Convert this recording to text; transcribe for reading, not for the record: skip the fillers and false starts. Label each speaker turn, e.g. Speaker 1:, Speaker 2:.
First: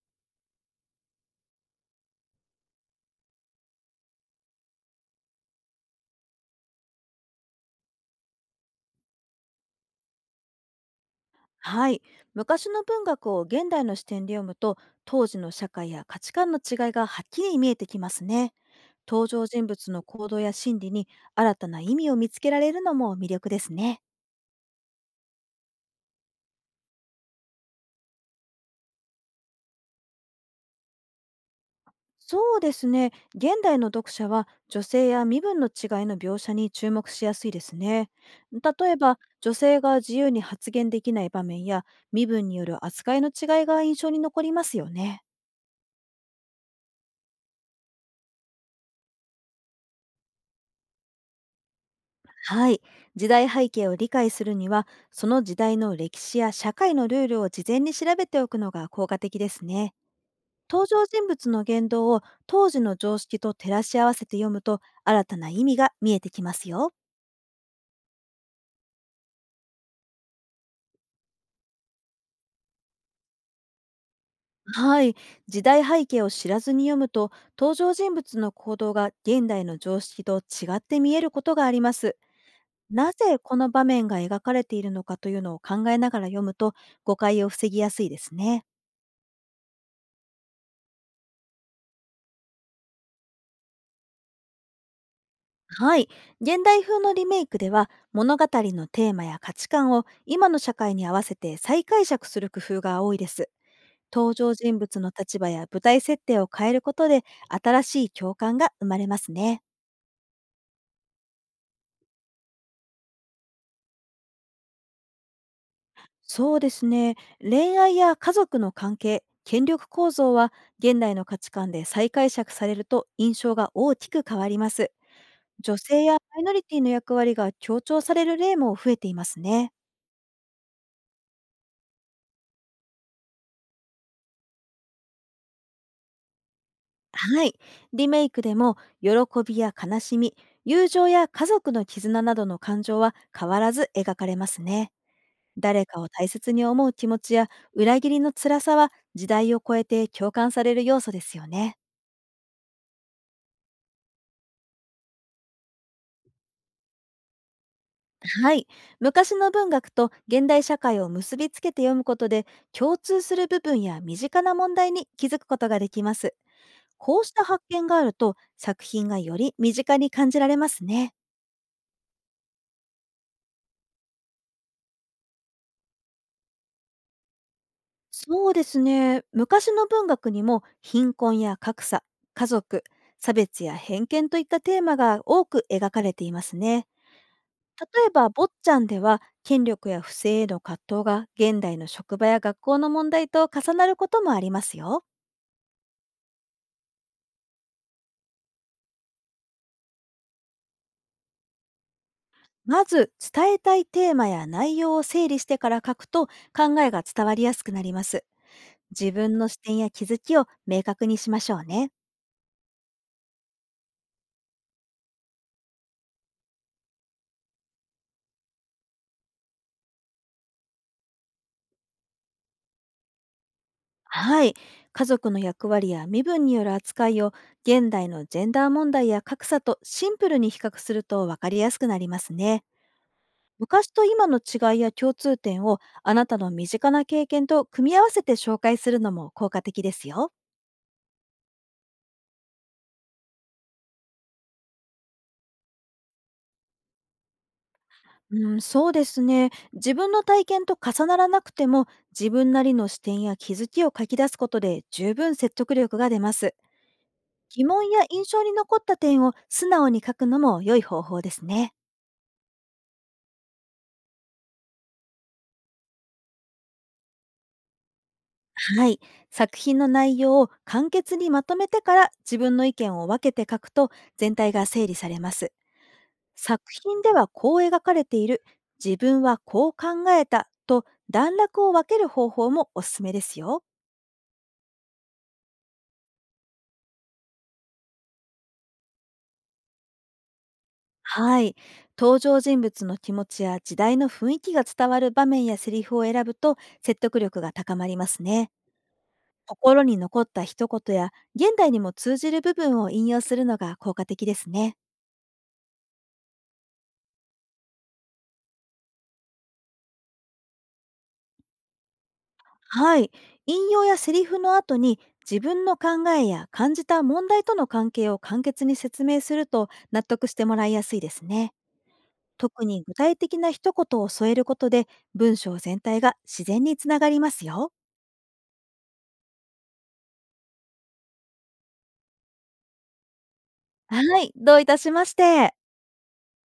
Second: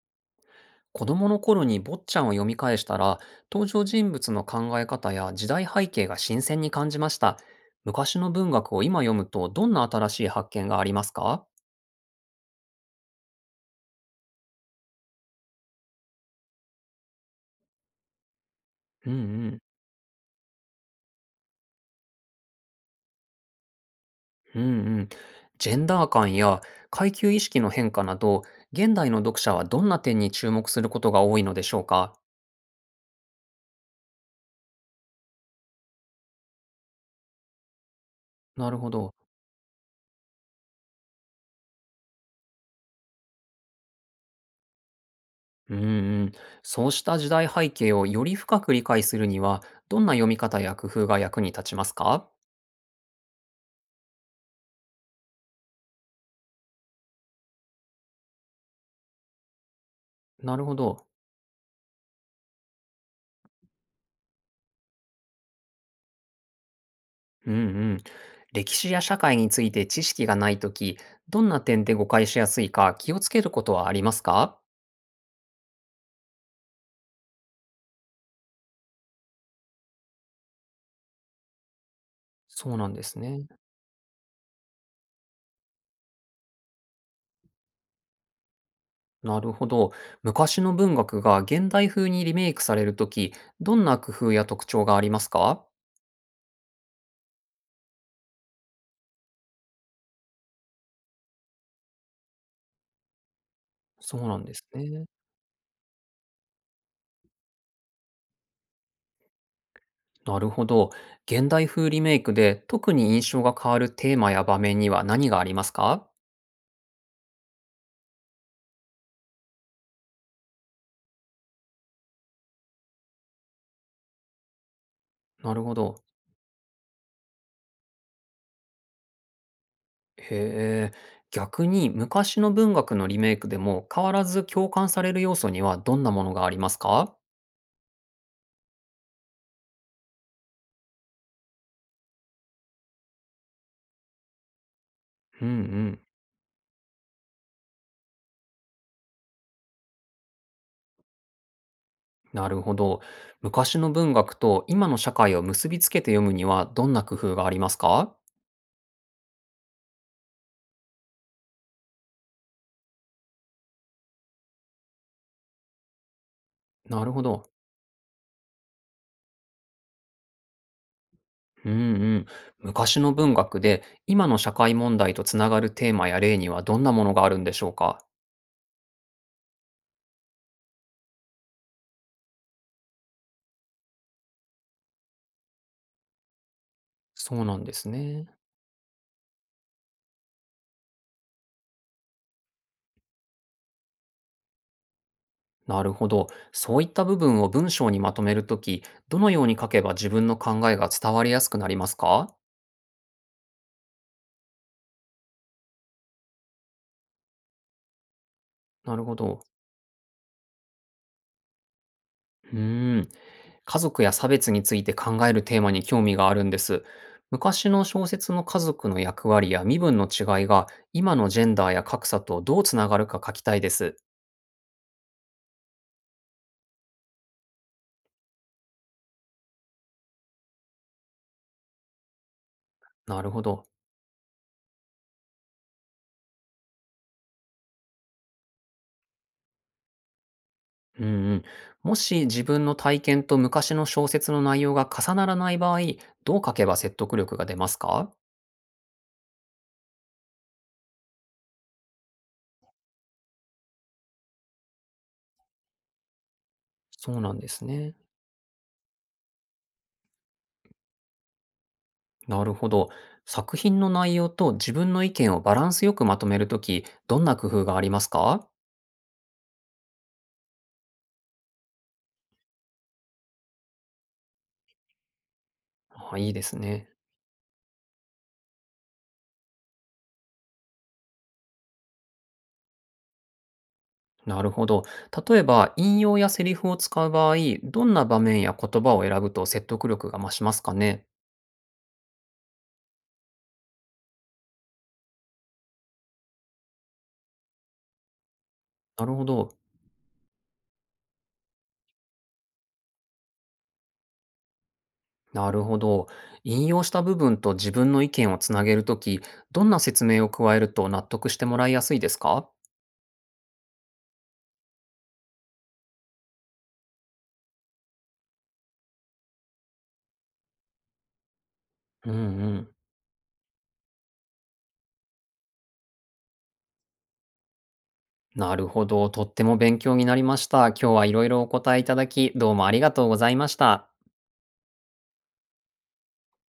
Speaker 1: 子供の頃に坊ちゃんを読み返したら、登場人物の考え方や時代背景が新鮮に感じました。昔の文学を今読むとどんな新しい発見がありますか？
Speaker 2: はい。昔の文学を現代の視点で読むと、当時の社会や価値観の違いがはっきり見えてきますね。
Speaker 1: うんう
Speaker 2: 登場
Speaker 1: ん。
Speaker 2: 人物の行動や心理に新たな意味を見つけられるのも魅力ですね。
Speaker 1: うんうん。ジェンダー感や階級意識の変化など、現代の読者はどんな点に注目することが多いのでしょうか？
Speaker 2: そうですね。現代の読者は女性や身分の違いの描写に注目しやすいですね。例
Speaker 1: なるほ
Speaker 2: え
Speaker 1: ど。
Speaker 2: ば、女性が自由に発言できない場面や身分による扱いの違いが印象に残りますよね。
Speaker 1: うんうん。そうした時代背景をより深く理解するには、どんな読み方や工夫が役に立ちますか？
Speaker 2: はい。時代背景を理解するには、その時代の歴史や社会のルールを事前に調べておくのが効果的ですね。
Speaker 1: なるほ
Speaker 2: 登場
Speaker 1: ど。
Speaker 2: 人物の言動を当時の常識と照らし合わせて読むと、新たな意味が見えてきますよ。
Speaker 1: うんうん。歴史や社会について知識がないとき、どんな点で誤解しやすいか気をつけることはありますか？
Speaker 2: はい。時代背景を知らずに読むと、登場人物の行動が現代の常識と違って見えることがあります。
Speaker 1: そうなんで
Speaker 2: な
Speaker 1: す
Speaker 2: ぜ
Speaker 1: ね。
Speaker 2: この場面が描かれているのかというのを考えながら読むと、誤解を防ぎやすいですね。
Speaker 1: なるほど。昔の文学が現代風にリメイクされるとき、どんな工夫や特徴がありますか？
Speaker 2: はい。現代風のリメイクでは、物語のテーマや価値観を今の社会に合わせて再解釈する工夫が多いです。
Speaker 1: そう
Speaker 2: 登
Speaker 1: なん
Speaker 2: 場
Speaker 1: です
Speaker 2: 人物
Speaker 1: ね。
Speaker 2: の立場や舞台設定を変えることで、新しい共感が生まれますね。
Speaker 1: なるほど。現代風リメイクで特に印象が変わるテーマや場面には何がありますか？
Speaker 2: そうですね。恋愛や家族の関係、権力構造は現代の価値観で再解釈されると印象が大きく変わります。
Speaker 1: なるほ
Speaker 2: 女
Speaker 1: ど。
Speaker 2: 性やマイノリティの役割が強調される例も増えていますね。
Speaker 1: へえ。逆に昔の文学のリメイクでも変わらず共感される要素にはどんなものがありますか？
Speaker 2: はい。リメイクでも、喜びや悲しみ、友情や家族の絆などの感情は変わらず描かれますね。
Speaker 1: うんう
Speaker 2: 誰か
Speaker 1: ん。
Speaker 2: を大切に思う気持ちや裏切りの辛さは時代を超えて共感される要素ですよね。
Speaker 1: なるほど。昔の文学と今の社会を結びつけて読むにはどんな工夫がありますか？
Speaker 2: はい。昔の文学と現代社会を結びつけて読むことで、共通する部分や身近な問題に気づくことができます。
Speaker 1: なる
Speaker 2: こ
Speaker 1: ほ
Speaker 2: うした
Speaker 1: ど。
Speaker 2: 発見があると、作品がより身近に感じられますね。
Speaker 1: うんうん。昔の文学で今の社会問題とつながるテーマや例にはどんなものがあるんでしょうか？
Speaker 2: そうですね。昔の文学にも貧困や格差、家族、差別や偏見といったテーマが多く描かれていますね。
Speaker 1: そうなんで
Speaker 2: 例
Speaker 1: す
Speaker 2: え
Speaker 1: ね。
Speaker 2: ば、坊ちゃんでは権力や不正への葛藤が現代の職場や学校の問題と重なることもありますよ。
Speaker 1: なるほど。そういった部分を文章にまとめるとき、どのように書けば自分の考えが伝わりやすくなりますか？
Speaker 2: まず、伝えたいテーマや内容を整理してから書くと、考えが伝わりやすくなります。
Speaker 1: なる
Speaker 2: 自
Speaker 1: ほ
Speaker 2: 分
Speaker 1: ど。
Speaker 2: の視点や気づきを明確にしましょうね。
Speaker 1: うーん。家族や差別について考えるテーマに興味があるんです。昔の小説の家族の役割や身分の違いが今のジェンダーや格差とどうつながるか書きたいです。
Speaker 2: はい。家族の役割や身分による扱いを現代のジェンダー問題や格差とシンプルに比較すると、分かりやすくなりますね。
Speaker 1: なるほど。
Speaker 2: 昔と今の違いや共通点をあなたの身近な経験と組み合わせて紹介するのも効果的ですよ。
Speaker 1: うんうん。もし自分の体験と昔の小説の内容が重ならない場合、どう書けば説得力が出ますか？
Speaker 2: うん、そうですね。自分の体験と重ならなくても、自分なりの視点や気づきを書き出すことで十分説得力が出ます。
Speaker 1: そうなんで
Speaker 2: 疑
Speaker 1: す
Speaker 2: 問
Speaker 1: ね。
Speaker 2: や印象に残った点を素直に書くのも良い方法ですね。
Speaker 1: なるほど。作品の内容と自分の意見をバランスよくまとめるとき、どんな工夫がありますか？
Speaker 2: はい。作品の内容を簡潔にまとめてから自分の意見を分けて書くと、全体が整理されます。
Speaker 1: あいいです
Speaker 2: 作
Speaker 1: ね。
Speaker 2: 品ではこう描かれている、自分はこう考えたと段落を分ける方法もおすすめですよ。
Speaker 1: なるほど。例えば、引用やセリフを使う場合、どんな場面や言葉を選ぶと説得力が増しますかね？
Speaker 2: はい。登場人物の気持ちや時代の雰囲気が伝わる場面やセリフを選ぶと、説得力が高まりますね。
Speaker 1: なるほど。
Speaker 2: 心に残った一言や現代にも通じる部分を引用するのが効果的ですね。
Speaker 1: なるほど。引用した部分と自分の意見をつなげるとき、どんな説明を加えると納得してもらいやすいですか？
Speaker 2: はい。引用やセリフの後に、自分の考えや感じた問題との関係を簡潔に説明すると、納得してもらいやすいですね。
Speaker 1: うんう
Speaker 2: 特
Speaker 1: ん。
Speaker 2: に具体的な一言を添えることで、文章全体が自然につながりますよ。
Speaker 1: なるほど。とっても勉強になりました。今日はいろいろお答えいただき、どうもありがとうございました。
Speaker 2: はい。どういたしまして。